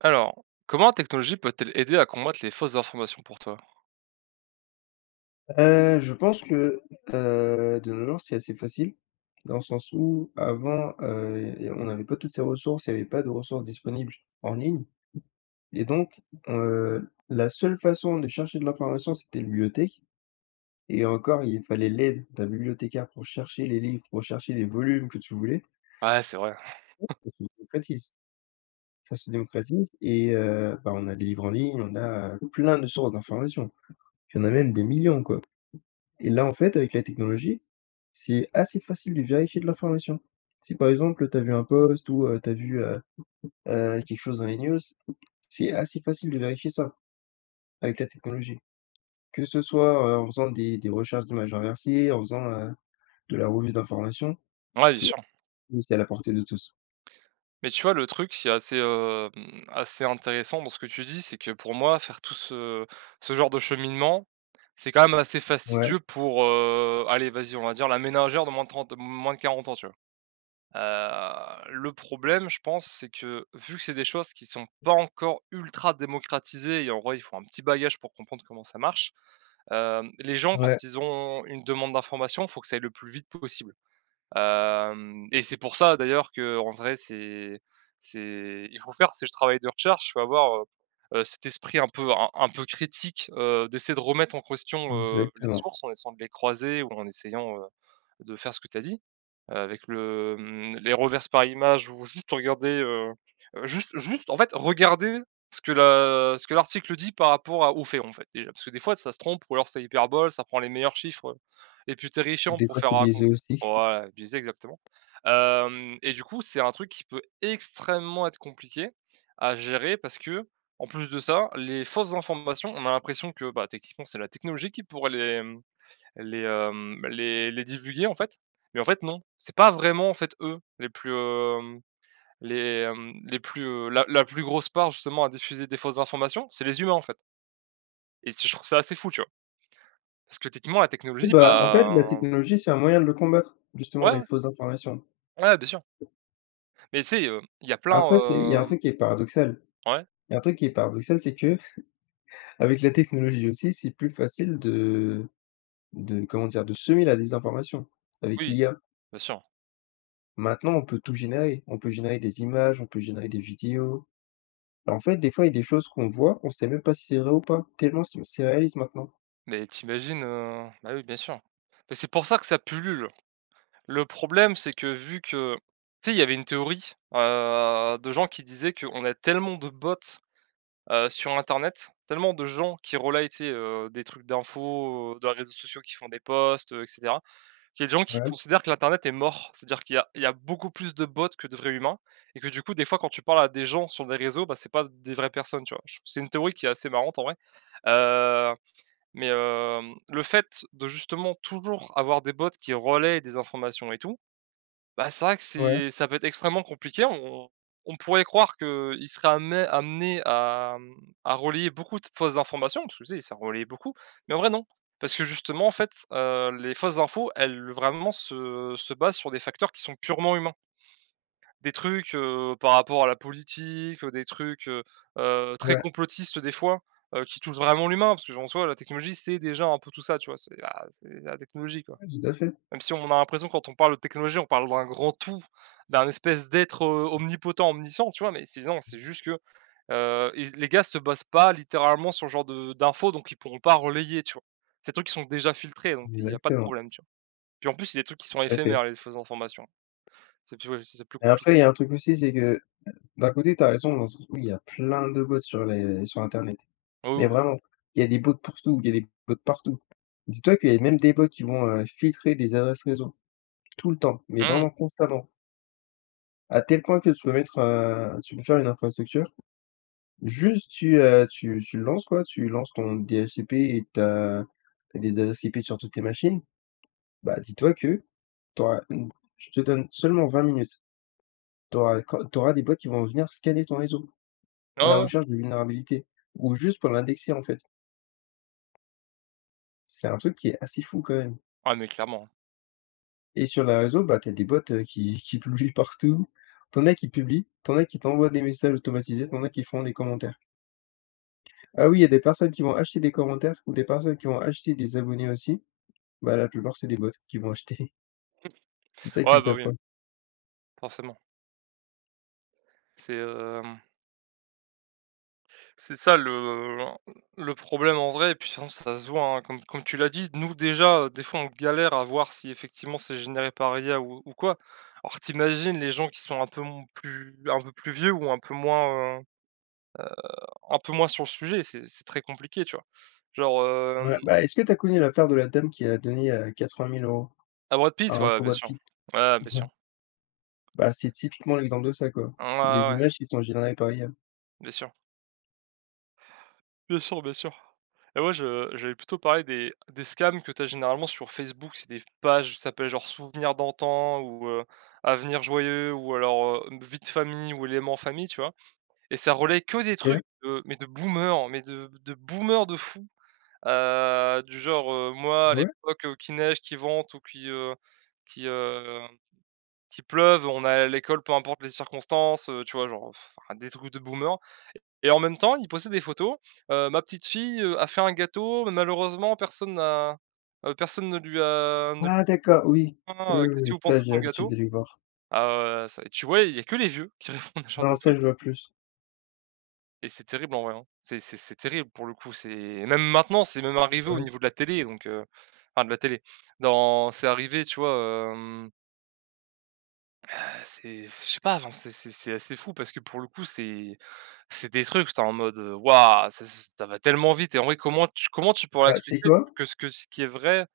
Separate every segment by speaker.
Speaker 1: Alors, comment la technologie peut-elle aider à combattre les fausses informations pour toi?
Speaker 2: Heu, je pense que, heu, de nos jours, c'est assez facile, dans le sens où, avant, heu, il y a il y a on n'avait pas toutes ces ressources. Il y avait pas de ressources disponibles en ligne et donc, heu, la seule façon de chercher de l'information, c'était la bibliothèque et encore, il fallait l'aide d'un bibliothécaire pour chercher les livres, pour chercher les volumes que tu voulais.
Speaker 1: Ouais, c'est vrai.
Speaker 2: Oui, ça se démocratise. Ça se démocratise et heu, bah, on a des livres en ligne, on a, heu, plein de sources d'informations. Il y en a même des millions, quoi, et là, en fait, avec la technologie, c'est assez facile de vérifier de l'information. Si, par exemple, tu as vu un post ou, heu, tu as vu, heu heu, quelque chose dans les news, c'est assez facile de vérifier ça avec la technologie. Que ce soit, heu, en faisant des des recherches d'images inversées, en faisant, heu, de la revue d'information,
Speaker 1: Ouais, bien
Speaker 2: si,
Speaker 1: sur.
Speaker 2: c'est à la portée de tous.
Speaker 1: Mais tu vois, le truc, c'est assez, hem, assez intéressant, dans ce que tu dis, c'est que, pour moi, faire tout ce ce genre de cheminement, c'est, quand même, assez
Speaker 2: Ouais.
Speaker 1: fastidieux pour, heu, allez, vas-y, on va dire, la ménagère de moins de 30 moins de 40 ans, tu vois? Heu, le problème, je pense, c'est que, vu que c'est des choses qui sont pas encore ultra démocratisées et en vrai, il faut un petit bagage pour comprendre comment ça marche, hem, les gens,
Speaker 2: Ouais.
Speaker 1: quand ils ont une demande d'information, faut que ça aille le plus vite possible. Hem et c'est pour ça, d'ailleurs, qu'en vrai, c'est c'est il faut faire, c'est du travail de recherche. Faut avoir, heu heu, cet esprit un peu un un peu critique, heu, d'essayer de remettre en question, heu, les
Speaker 2: Exactement.
Speaker 1: sources, en essayant de les croiser ou en essayant, heu, de faire ce que tu as dit, heu, avec le, mmh, les reverses par image ou juste regarder, heu, juste juste, en fait, regarder ce que l'a ce que l'article dit par rapport à aux faits, en fait, déjà, parce que, des fois, ça se trompe ou alors ça hyperbole. Ça prend les meilleurs chiffres, heu, les plus terrifiants
Speaker 2: Des
Speaker 1: pour
Speaker 2: fois,
Speaker 1: faire
Speaker 2: c'est biaisé,
Speaker 1: raconter
Speaker 2: aussi.
Speaker 1: pour ouais, biaisé, exactement. Hem et du coup, c'est un truc qui peut extrêmement être compliqué à gérer parce qu'en plus de ça, les fausses informations, on a l'impression que, bah, techniquement, c'est la technologie qui pourrait les, mmh, les, hem, les les divulguer, en fait, mais en fait, non. C'est pas vraiment, en fait, eux, les plus, hem, les, hem, les plus, heu, la la plus grosse part, justement, à diffuser des fausses informations, c'est les humains, en fait et tu sais, je trouve ça assez fou, tu vois? Parce que, techniquement, la
Speaker 2: Oui,
Speaker 1: technologie,
Speaker 2: bah, en fait, la
Speaker 1: bah, en
Speaker 2: technologie, c'est un moyen de le combattre, justement,
Speaker 1: Ouais.
Speaker 2: les fausses informations
Speaker 1: Ouais, bien sûr. Mais tu sais, heu, il y a
Speaker 2: après, c'est il y a
Speaker 1: plein,
Speaker 2: un
Speaker 1: hem
Speaker 2: truc qui est paradoxal.
Speaker 1: Ouais?
Speaker 2: Il y a un truc qui est paradoxal, c'est que, avec la technologie aussi, c'est plus facile de de, comment dire, de semer la désinformation avec
Speaker 1: Oui,
Speaker 2: l'IA
Speaker 1: bien sûr.
Speaker 2: maintenant, on peut tout générer, on peut générer des images, on peut générer des vidéos. Bah, en fait, des fois, il y a des choses qu'on voit, qu'on sait même pas si c'est vrai ou pas, tellement c'est c'est réaliste maintenant.
Speaker 1: Mais tu imagines, heu bah, oui bien sûr. Mais c'est pour ça que ça pullule. Le problème, c'est que, vu que tu sais, il y avait une théorie, heu, de gens qui disaient qu'on a tellement de bots, heu, sur Internet, tellement de gens qui relaient, tu sais, heu, des trucs d'infos, heu, de réseaux sociaux qui font des posts, heu et cetera, qu'il y a des gens qui
Speaker 2: Ouais.
Speaker 1: considèrent que l'internet est mort. C'est-à-dire qu'il y a il y a beaucoup plus de bots que de vrais humains et que, du coup, des fois, quand tu parles à des gens sur des réseaux, bah, c'est pas des vraies personnes, tu vois? Je trouve, c'est une théorie qui est assez marrante, en vrai, heu, mais hem, le fait de, justement, toujours avoir des bots qui relaient des informations et tout, bah, c'est vrai que
Speaker 2: Ouais.
Speaker 1: c'est ça peut être extrêmement compliqué. On on on pourrait croire qu'ils seraient ammé amenés à, mmh, à relayer beaucoup de fausses informations, parce que, tu sais, ça relaie beaucoup, mais en vrai, non, parce que, justement, en fait, heu, les fausses infos, elles, vraiment, se se basent sur des facteurs qui sont purement humains des trucs, heu, par rapport à la politique, heu, des trucs, heu heu, très
Speaker 2: Ouais.
Speaker 1: complotistes, des fois, heu, qui touchent vraiment l'humain, parce que, bon, en soi, la technologie, c'est déjà un peu tout ça, tu vois? C'est ah, c'est la technologie, quoi!
Speaker 2: Ouais, tout à fait.
Speaker 1: Même si on a l'impression quand on parle de technologie, on parle d'un grand tout, d'un espèce d'être, heu, omnipotent, omniscient, tu vois? Mais c'est non, c'est juste que, heu, ils les gars se basent pas, littéralement, sur ce genre de d'infos donc ils pourront pas relayer, tu vois? Ces trucs, ils sont déjà filtrés, donc, heu, il y a pas de
Speaker 2: Exactement.
Speaker 1: problème, tu vois? Puis, en plus, c'est des trucs qui sont
Speaker 2: Tout à fait.
Speaker 1: éphémères, les fausses informations. C'est plus, ouais, c'est plus
Speaker 2: Mais
Speaker 1: compli
Speaker 2: après, il y a un truc aussi, c'est que, d'un côté, tu as raison, hein, c oui, il y a plein de bots sur les sur internet,
Speaker 1: Oh oui,
Speaker 2: mais
Speaker 1: oui, oui.
Speaker 2: vraiment il y a des bots pour tout. Il y a des bots partout. Dis-toi qu'il y avait même des bots qui vont, heu, filtrer des adresses réseau, tout le temps, mais
Speaker 1: Mmh.
Speaker 2: vraiment constamment à tel point que tu peux mettre, heu, tu peux faire une infrastructure, juste tu, heu, tu tu le lances, quoi. Tu lances ton DSCP et tu as tu as des adresses IP sur toutes tes machines, bah, dis-toi que tu auras une je te donne seulement 20 minutes, tu auras des cod tu auras des bots qui vont venir scanner ton réseau à la
Speaker 1: Oh, ouais, ouais.
Speaker 2: recherche de vulnérabilité ou juste pour l'indexer, en fait c'est un truc qui est assez fou, quand même
Speaker 1: Ah, mais clairement.
Speaker 2: et sur les réseaux, bah, tu as des bots, heu, qui qui publient partout. Tu en as qui publient. Tu en as qui t'envoient des messages automatisés. Tu en as qui font des commentaires ah oui, il y a des personnes qui vont acheter des commentaires ou des personnes qui vont acheter des abonnés aussi. Bah, la plupart, c'est des bots qui vont acheter
Speaker 1: Mmh.
Speaker 2: c'est ça
Speaker 1: Ouais,
Speaker 2: qu'ils
Speaker 1: bah,
Speaker 2: savent
Speaker 1: oui.
Speaker 2: pas.
Speaker 1: Forcément. C'est, hem c'est ça, le l'en heu, le problème, en vrai et puis sinon, ça se voit, hein Comme comme tu l'as dit, nous, déjà, heu, des fois, on galère à voir si, effectivement, c'est généré par IA ou ou quoi, alors tu imagines les gens qui sont un peu m plus un peu plus vieux ou un peu moins, heu heu, un peu moins sur le sujet, c'est c'est très compliqué, tu vois? Genre hem
Speaker 2: Ouais, bah, est-ce que tu as connu l'affaire de la dame qui a donné, heu, 80 000 €?
Speaker 1: À Brad Pitt?
Speaker 2: À en
Speaker 1: Ouais,
Speaker 2: pour
Speaker 1: bien
Speaker 2: Brad
Speaker 1: sûr.
Speaker 2: Pitt
Speaker 1: Ouais, bien sûr.
Speaker 2: bah, c'est typiquement l'exemple de ça, quoi.
Speaker 1: Mmh ouais,
Speaker 2: C'est des
Speaker 1: ouais, ouais.
Speaker 2: images qui sont générées par l'IA.
Speaker 1: Bien sûr bien sûr, bien sûr et moi, je j'allais plutôt parler des des scams que tu as généralement sur Facebook. C'est des pages qui s'appellent, genre, Souvenirs d'antan ou, heu, Avenir joyeux ou alors, heu, Une vie de famille ou Éléments famille, tu vois? Et ça relaie que des trucs,
Speaker 2: OK.
Speaker 1: heu, mais de boomers, mais de de boomers de fou, heu, du genre, heu: «Moi, à
Speaker 2: Ah ouais?
Speaker 1: l'époque qu'il neige, qu'il vente ou qu'il, heu, qu'il, hem, qu'il pleuve, on allait à l'école, peu importent les circonstances», heu, tu vois, genre, ah, des trucs de boomers et en même temps, ils postaient des photos, heu: «Ma petite-fille, heu, a fait un gâteau, mais malheureusement personne n'a heu, personne ne lui a ne
Speaker 2: Ah d'accord. Oui, oui,
Speaker 1: [unintelligible]
Speaker 2: oui,
Speaker 1: qu'est-ce
Speaker 2: oui,
Speaker 1: que vous pensez
Speaker 2: ça,
Speaker 1: de
Speaker 2: j'ai
Speaker 1: son
Speaker 2: l'habitude
Speaker 1: gâteau?»
Speaker 2: de les voir.
Speaker 1: alors, heu, c tu ouais, il y a que les vieux qui répondent à ce genre
Speaker 2: Non,
Speaker 1: de
Speaker 2: ça,
Speaker 1: trucs
Speaker 2: je vois plus.
Speaker 1: et c'est terrible, en vrai, hein. C'est c'est c'est terrible, pour le coup, c'est même maintenant, c'est même
Speaker 2: Mmh,
Speaker 1: arrivé
Speaker 2: ah
Speaker 1: au
Speaker 2: oui?
Speaker 1: niveau de la télé, donc, heu, enfin de la télé, non, c'est arrivé, tu vois, hem ah c'est je sais pas, enfin, c'est c'est c'est assez fou parce que, pour le coup, c'est c'est des trucs, tu es en mode, heu, waouh, ça c'est ça va tellement vite et en vrai, comment tu comment tu pourrais
Speaker 2: Bah, tu sais
Speaker 1: expliquer
Speaker 2: quoi?
Speaker 1: que ce que ce qui est vrai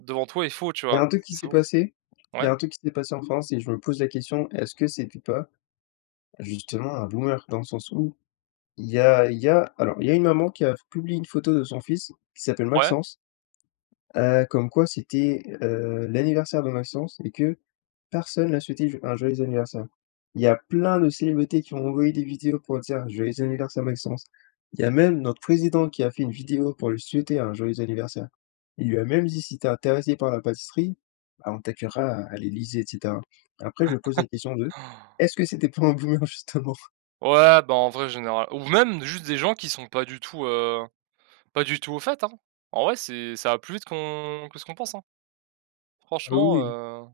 Speaker 1: devant toi est faux, tu
Speaker 2: Il y a
Speaker 1: vois?
Speaker 2: un truc qui
Speaker 1: C'est
Speaker 2: s'est
Speaker 1: ou
Speaker 2: passé, il y
Speaker 1: ouais.
Speaker 2: a un truc qui s'est passé en France et je me pose la question: «Est-ce que c'était pas justement un boomer?» dans le sens où, il y a il y a alors, il y a une maman qui a publié une photo de son fils qui s'appelle
Speaker 1: Ouais.
Speaker 2: Maxence, heu, comme quoi c'était, heu, l'anniversaire de Maxence et que personne lui a souhaité j un joyeux anniversaire. Il y a plein de célébrités qui ont envoyé des vidéos pour dire: «Joyeux anniversaire, Maxence». Il y a même notre Président qui a fait une vidéo pour lui souhaiter un joyeux anniversaire. Il lui a même dit: «Si tu es intéressé par la pâtisserie, ah on t'accueillera, heu, à l'Élysée» et cetera. Après je pose la question de:
Speaker 1: Han!
Speaker 2: «Est-ce que c'était pas un boomer justement?»
Speaker 1: Ouais, bah, en vrai, général ou même, juste des gens qui sont pas du tout, heu, pas du tout au fait, hein. En vrai, c'est ça va plus vite qu'on que ce qu'on pense, hein
Speaker 2: Oh
Speaker 1: franchement,
Speaker 2: oui, oui.
Speaker 1: heu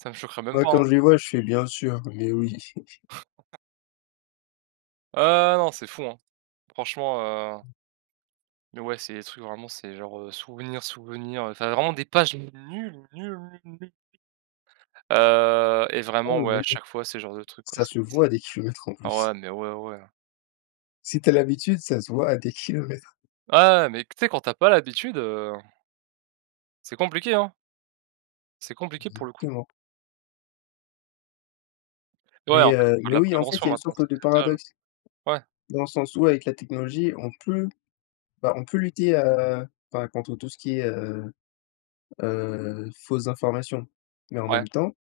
Speaker 1: ça me choquerait même
Speaker 2: Bah,
Speaker 1: pas, hein.
Speaker 2: quand je les vois, je fais: «Bien sûr, mais oui».
Speaker 1: Ah non, c'est fou, hein. Franchement, heu ouais, c'est des trucs, vraiment, c'est genre, heu, souvenirs souvenirs, heu, enfin vraiment des pages nulles, nulles, nulles, nulles heu et
Speaker 2: Ah
Speaker 1: vraiment,
Speaker 2: oui,
Speaker 1: ouais,
Speaker 2: oui,
Speaker 1: à
Speaker 2: oui.
Speaker 1: chaque fois, c'est le genre de truc, ouais,
Speaker 2: Ça
Speaker 1: c'est
Speaker 2: se
Speaker 1: c'est
Speaker 2: voit à des kilomètres, en
Speaker 1: Oh!
Speaker 2: plus.
Speaker 1: ouais mais ouais, ouais.
Speaker 2: Si tu as l'habitude, ça se voit à des kilomètres.
Speaker 1: Ah, ouais, mais tu sais, quand tu as pas l'habitude, heu c'est compliqué, hein c'est compliqué, pour le coup.
Speaker 2: Exactement.
Speaker 1: Ouais,
Speaker 2: Mais,
Speaker 1: en fait, faut
Speaker 2: heu,
Speaker 1: faire de
Speaker 2: mais
Speaker 1: la
Speaker 2: oui, en fait,
Speaker 1: prévention
Speaker 2: il y a une
Speaker 1: maintenant,
Speaker 2: sorte
Speaker 1: c'est
Speaker 2: de
Speaker 1: [unintelligible]
Speaker 2: paradoxe.
Speaker 1: ouais.
Speaker 2: Dans le sens où avec la technologie, on peut, bah, on peut lutter, heu, enfin, contre tout ce qui est, heu heu, fausses informations, mais en
Speaker 1: Ouais.
Speaker 2: même temps,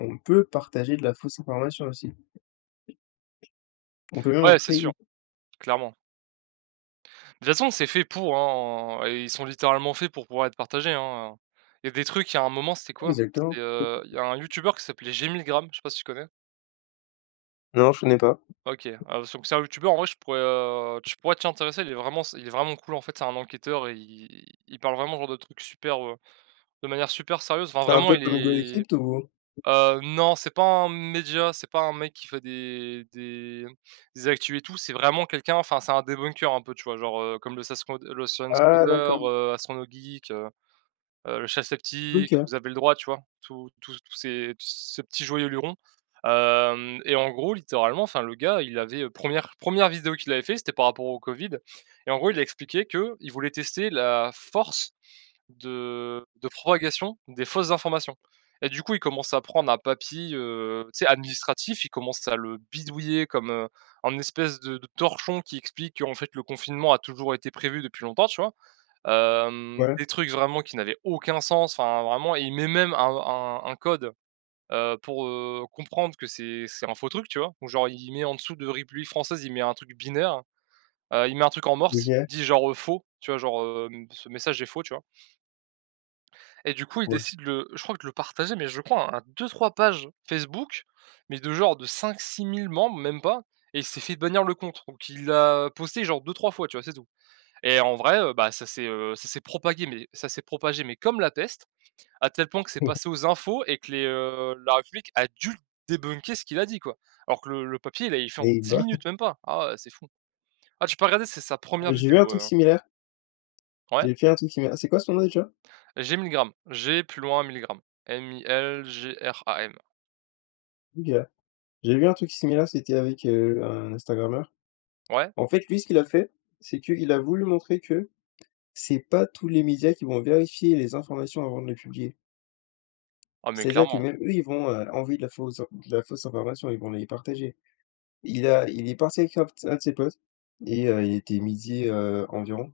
Speaker 2: on peut partager de la fausse information aussi. On peut même en
Speaker 1: Ouais, c'est
Speaker 2: créer.
Speaker 1: sûr. Clairement de toute façon, c'est fait pour, hein, heu, et ils sont littéralement faits pour pouvoir être partagés, hein, heu, il y a des trucs, il y a un moment, c'était
Speaker 2: Oui,
Speaker 1: quoi? C'était,
Speaker 2: exactement.
Speaker 1: heu, il y a un youtubeur qui s'appelait G Milgram, je sais pas si tu connais?
Speaker 2: Non, je connais pas.
Speaker 1: OK, alors, donc, c'est un un youtubeur, en vrai, je pourrais, heu, tu pourrais t'y intéresser. Il est vraiment sup il est vraiment cool. En fait, c'est un enquêteur, il il il parle vraiment, heu, genre, de trucs super, heu, de manière super sérieuse, enfin,
Speaker 2: C'est un
Speaker 1: vraiment
Speaker 2: peu
Speaker 1: il
Speaker 2: comme
Speaker 1: est
Speaker 2: HugoDécrypte ou?
Speaker 1: heu, non, c'est pas un média, c'est pas un mec qui fait des des des actus et tout, c'est vraiment quelqu'un, enfin c'est un debunker un peu, tu vois? Genre, heu, comme le Scens le
Speaker 2: Ah,
Speaker 1: ScienCoder,
Speaker 2: d'accord.
Speaker 1: heu, Astronogeek, heu heu, le Chef Sceptique,
Speaker 2: OK.
Speaker 1: Vous avez le droit, tu vois? Tous tous tous ces ces Petit Joyeux Luron, hem et en gros, littéralement, enfin le gars, il avait, heu, premièr première vidéo qu'il avait fait, c'était par rapport au Covid et en gros, il a expliqué qu'il voulait tester la force de de propagation des fausses informations et du coup, il commence à prendre un papier, heu, tu sais, administratif, il commence à le bidouiller comme, heu, un espèce de de torchon qui explique qu'en fait, le confinement a toujours été prévu depuis longtemps, tu vois? Hem,
Speaker 2: Ouais.
Speaker 1: des trucs vraiment qui n'avaient aucun sens, enfin vraiment, il met même un un un code, heu, pour heu, comprendre que c'est c'est un faux truc, tu vois? Genre il il met en dessous de République Française, il met un truc binaire, heu, il met un truc en morse,
Speaker 2: OK.
Speaker 1: qui dit genre, heu, «faux», tu vois? Genre, hem: «ce message est faux», tu vois? Et du coup, il
Speaker 2: Ouais.
Speaker 1: décide de le je crois de le partager, mais je crois, à 2-3 pages Facebook, mais de, genre, de 5-6000 membres, même pas, et il s'est fait bannir le compte. Donc il l'a posté, genre, 2-3 fois, tu vois? C'est tout et en vrai, heu, bah, ça, s'est heu ça s'est propagé mais ça s'est propagé mais comme la peste, à tel point que c'est
Speaker 2: Ouais
Speaker 1: passé aux infos et que les, heu, la République a dû débunker ce qu'il a dit, quoi, alors que le le papier, il l'avait fait en
Speaker 2: Et
Speaker 1: 10
Speaker 2: bah!
Speaker 1: minutes, même pas. Ah ouais, c'est fou. Ah, tu peux regarder, c'est sa
Speaker 2: Ah
Speaker 1: 1re
Speaker 2: j'ai vu un
Speaker 1: vidéo,
Speaker 2: truc
Speaker 1: heu, hein.
Speaker 2: similaire
Speaker 1: Ouais.
Speaker 2: j'ai fait un truc similaire, ah c'est quoi son nom, déjà?
Speaker 1: G Milgram, G plus loin, Milgram, M I L G R A M.
Speaker 2: OK. J'ai vu un truc similaire, c'était avec, heu, un Instagrameur.
Speaker 1: Ouais.
Speaker 2: En fait, lui, ce qu'il a fait, c'est qu'il a voulu montrer que c'est pas tous les médias qui vont vérifier les informations avant de les publier
Speaker 1: Ah, mais
Speaker 2: c'est-à-dire que,
Speaker 1: clairement.
Speaker 2: même eux, ils vont, heu, envoyer de la fausses in de la fausse information, ils vont les partager. Il a il est parti avec un un de ses potes et heu, il était midi, heu, environ.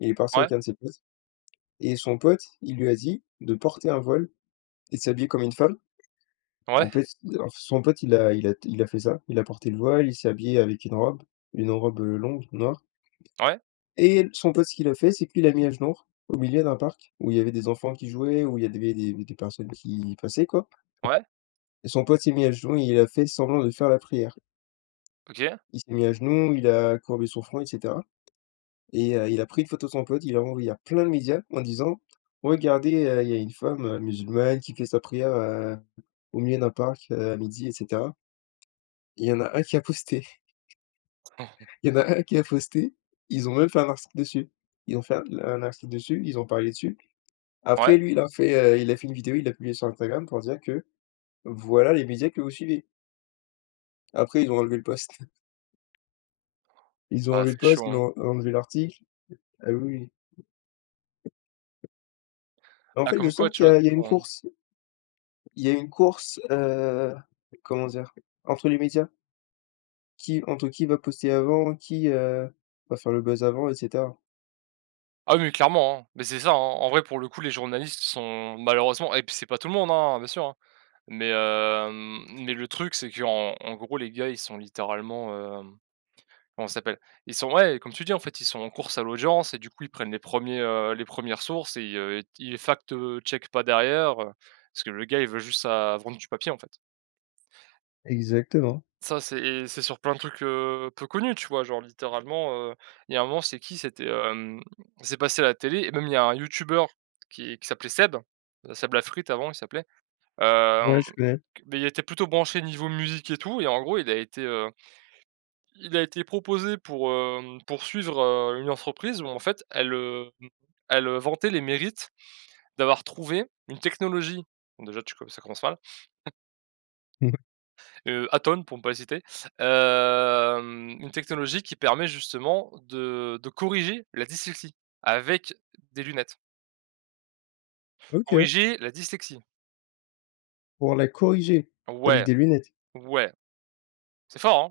Speaker 2: Il est parti
Speaker 1: Ouais.
Speaker 2: avec un de ses potes et son pote, il lui a dit de porter un voile et de s'habiller comme une femme. En
Speaker 1: Ouais.
Speaker 2: fait et alors son pote, il a il a il a fait ça, il a porté le voile, il s'est habillé, heu, avec une robe, une robe, heu, longue, noire.
Speaker 1: Ouais.
Speaker 2: Et son pote, ce qu'il a fait, c'est qu'il l'a mis à genoux r au milieu d'un parc où il y avait des enfants qui jouaient, où il y avait des des des personnes qui y passaient, quoi
Speaker 1: Ouais.
Speaker 2: et son pote s'est mis à genoux et il a fait semblant de faire la prière
Speaker 1: OK.
Speaker 2: il s'est mis à genoux, il a courbé son front et cetera et heu, il a pris une photo de son pote, il a envoyé à plein de médias en disant: «Regardez, heu, il y a une femme, heu, musulmane qui fait sa prière, heu, au milieu d'un parc, heu, à midi» et cetera il y en a 1 qui a posté il y en a 1 qui a posté. Ils ont même fait un article dessus. Ils ont fait un un article dessus, ils ont parlé dessus. Après
Speaker 1: Ouais.
Speaker 2: lui, il a fait, heu, il a fait une vidéo, il l'a publiée sur Instagram pour dire que voilà les médias que vous suivez. Après, ils ont enlevé le post. Ils ont
Speaker 1: Ouais,
Speaker 2: enlevé
Speaker 1: c'est
Speaker 2: le post.
Speaker 1: chaud,
Speaker 2: ils
Speaker 1: hein.
Speaker 2: l'ont enlevé l'article. Ah oui. Bah, en
Speaker 1: Ah,
Speaker 2: fait, je
Speaker 1: comme quoi,
Speaker 2: sens
Speaker 1: tu
Speaker 2: qu'il y
Speaker 1: vois,
Speaker 2: a il
Speaker 1: il
Speaker 2: y a une
Speaker 1: faut
Speaker 2: course. Il y a une course, heu, comment dire, entre les médias qui entre qui va poster avant qui, heu, va faire le buzz avant et cetera.
Speaker 1: Ah oui, clairement, hein. Bah, c'est ça, hein. En en vrai, pour le coup, les journalistes sont, malheureusement et puis c'est pas tout le monde, hein, bien sûr, hein. Mais hem, mais le truc, c'est qu'en en gros, les gars, ils sont littéralement, hem, comment ça s'appelle? Ils sont, ouais, heu, comme tu dis, en fait, ils sont en course à l'audience et du coup, ils prennent les 1ers, heu, les 1res sources et heu, t ils fact, heu, checkent pas derrière, heu, parce que le gars, il veut juste sa vendre du papier, en fait.
Speaker 2: Exactement.
Speaker 1: Ça c'est et c'est sur pleins de trucs, heu, peu connus, tu vois? Genre, littéralement, heu, il y a un moment, c'est qui? C'était, hem, c'est passé à la télé et même, il y a un youtubeur qui qui s'appelait Seb, heu, Seb la frite, avant, il s'appelait, hem,
Speaker 2: Ouais, je connais.
Speaker 1: q bah, il était plutôt branché niveau musique et tout et en gros il a été, heu, il a été proposé pour, hem, pour suivre, heu, une entreprise où, en fait, elle, hem, elle, heu, vantait les mérites d'avoir trouvé une technologie, donc déjà, tu co ça commence mal
Speaker 2: Mmh mh.
Speaker 1: heu, Atol, pour ne pas les citer, hem, une technologie qui permet justement de de corriger la dyslexie, avec des lunettes.
Speaker 2: OK.
Speaker 1: Corriger la dyslexie.
Speaker 2: Pour la corriger? Avec
Speaker 1: Ouais.
Speaker 2: des lunettes?
Speaker 1: Ouais. C'est fort,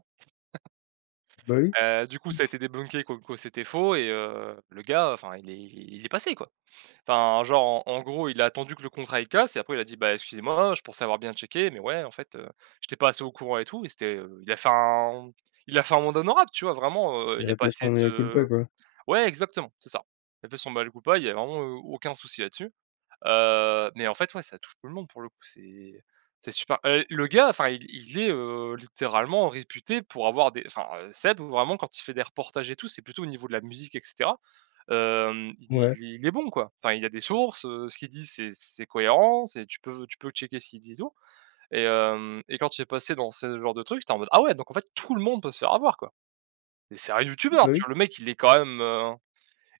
Speaker 2: Bah oui.
Speaker 1: hein? Heu, du coup, ça a été débunké comme quoi c'était faux et heu, le gars, heu, enfin, il est il il est passé quoi. Enfin, genre, en en gros, il a attendu que le contrat il casse et après, il a dit: «Bah, excusez-moi, je pensais avoir bien checké, mais ouais, en fait, heu, j'étais pas assez au courant et tout» et c'était, heu, il a fait un, mmh, il a fait amende honorable, tu vois. Vraiment, heu, il
Speaker 2: Il
Speaker 1: a
Speaker 2: a
Speaker 1: pas
Speaker 2: fait son
Speaker 1: essayé de se
Speaker 2: mea-culpa, quoi.
Speaker 1: ouais, exactement, c'est ça. Il a fait son mea-culpa, il y a vraiment, heu, aucun souci là-dessus, heu, mais en fait, ouais, ça touche tout le monde, pour le coup. C'est, c'est super heu, le gars, enfin, il il est, heu, littéralement réputé pour avoir des enfin, heu, Seb, vraiment, quand il fait des reportages et tout, c'est plutôt au niveau de la musique, et cetera, hem, il dit
Speaker 2: Mouais.
Speaker 1: il est il est bon, quoi. Enfin, il a des sources, heu, ce qu'il dit, c'est c'est cohérent, c'est tu peux tu peux checker ce qu'il dit et tout et hem et quand il est passé dans ce genre de truc, j'étais en mode: «Ah ouais, donc en fait, tout le monde peut se faire avoir, quoi» et c'est un youtubeur,
Speaker 2: Bah
Speaker 1: tu
Speaker 2: oui.
Speaker 1: vois? Le mec, il est quand même, heu,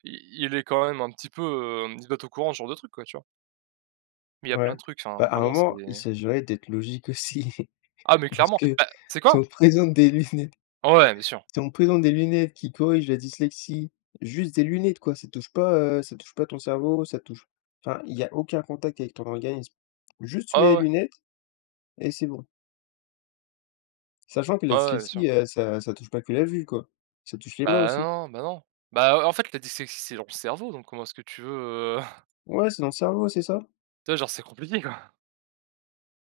Speaker 1: il il est quand même un petit peu, hem, il doit être au courant de ce genre de truc, quoi. Tu vois? Mais il y a plein
Speaker 2: Ouais.
Speaker 1: de trucs,
Speaker 2: Bah,
Speaker 1: enfin,
Speaker 2: à un
Speaker 1: vraiment, c'est
Speaker 2: moment, il s'agirait d'être logique aussi.
Speaker 1: Ah mais
Speaker 2: Parce
Speaker 1: clairement.
Speaker 2: que,
Speaker 1: Bah, tu sais
Speaker 2: si
Speaker 1: quoi?
Speaker 2: on présente des lunettes
Speaker 1: Oh ouais, bien sûr!
Speaker 2: si on présente des lunettes qui corrigent la dyslexie, juste des lunettes, quoi, ça touche pas, heu, ça touche pas ton cerveau, ça touche enfin, il y a aucun contact avec ton organisme. Juste, tu mets
Speaker 1: Ah
Speaker 2: les
Speaker 1: ouais, ouais.
Speaker 2: lunettes et c'est bon. Sachant que la
Speaker 1: Ah ouais, ouais, bien sûr.
Speaker 2: dyslexie, heu, ça ça touche pas que la vue, quoi, ça touche les mains
Speaker 1: Bah,
Speaker 2: aussi.
Speaker 1: non, non, bah, non. Bah, heu, en fait, la dyslexie, c'est dans le cerveau. Donc, comment est-ce que tu veux, heu
Speaker 2: Ouais, c'est dans le cerveau, c'est ça?
Speaker 1: Tu vois, genre, c'est compliqué, quoi.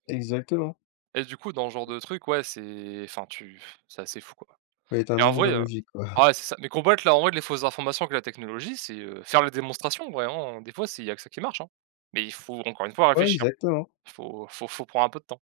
Speaker 2: Exactement.
Speaker 1: Et du coup, dans le genre de truc, ouais, c'est enfin, tu, f c'est assez fou, quoi
Speaker 2: Faut être un
Speaker 1: et en vrai,
Speaker 2: minimum
Speaker 1: heu,
Speaker 2: logique quoi.
Speaker 1: ouais, c'est ça. Mais combattre là, en vrai, les fausses informations avec la technologie, c'est, heu faire la démonstration, vraiment, des fois, c'est il y a que ça qui marche, hein. Mais il faut, encore une fois,
Speaker 2: Ouais,
Speaker 1: réfléchir.
Speaker 2: exactement.
Speaker 1: Il faut il faut il faut prendre un peu de temps.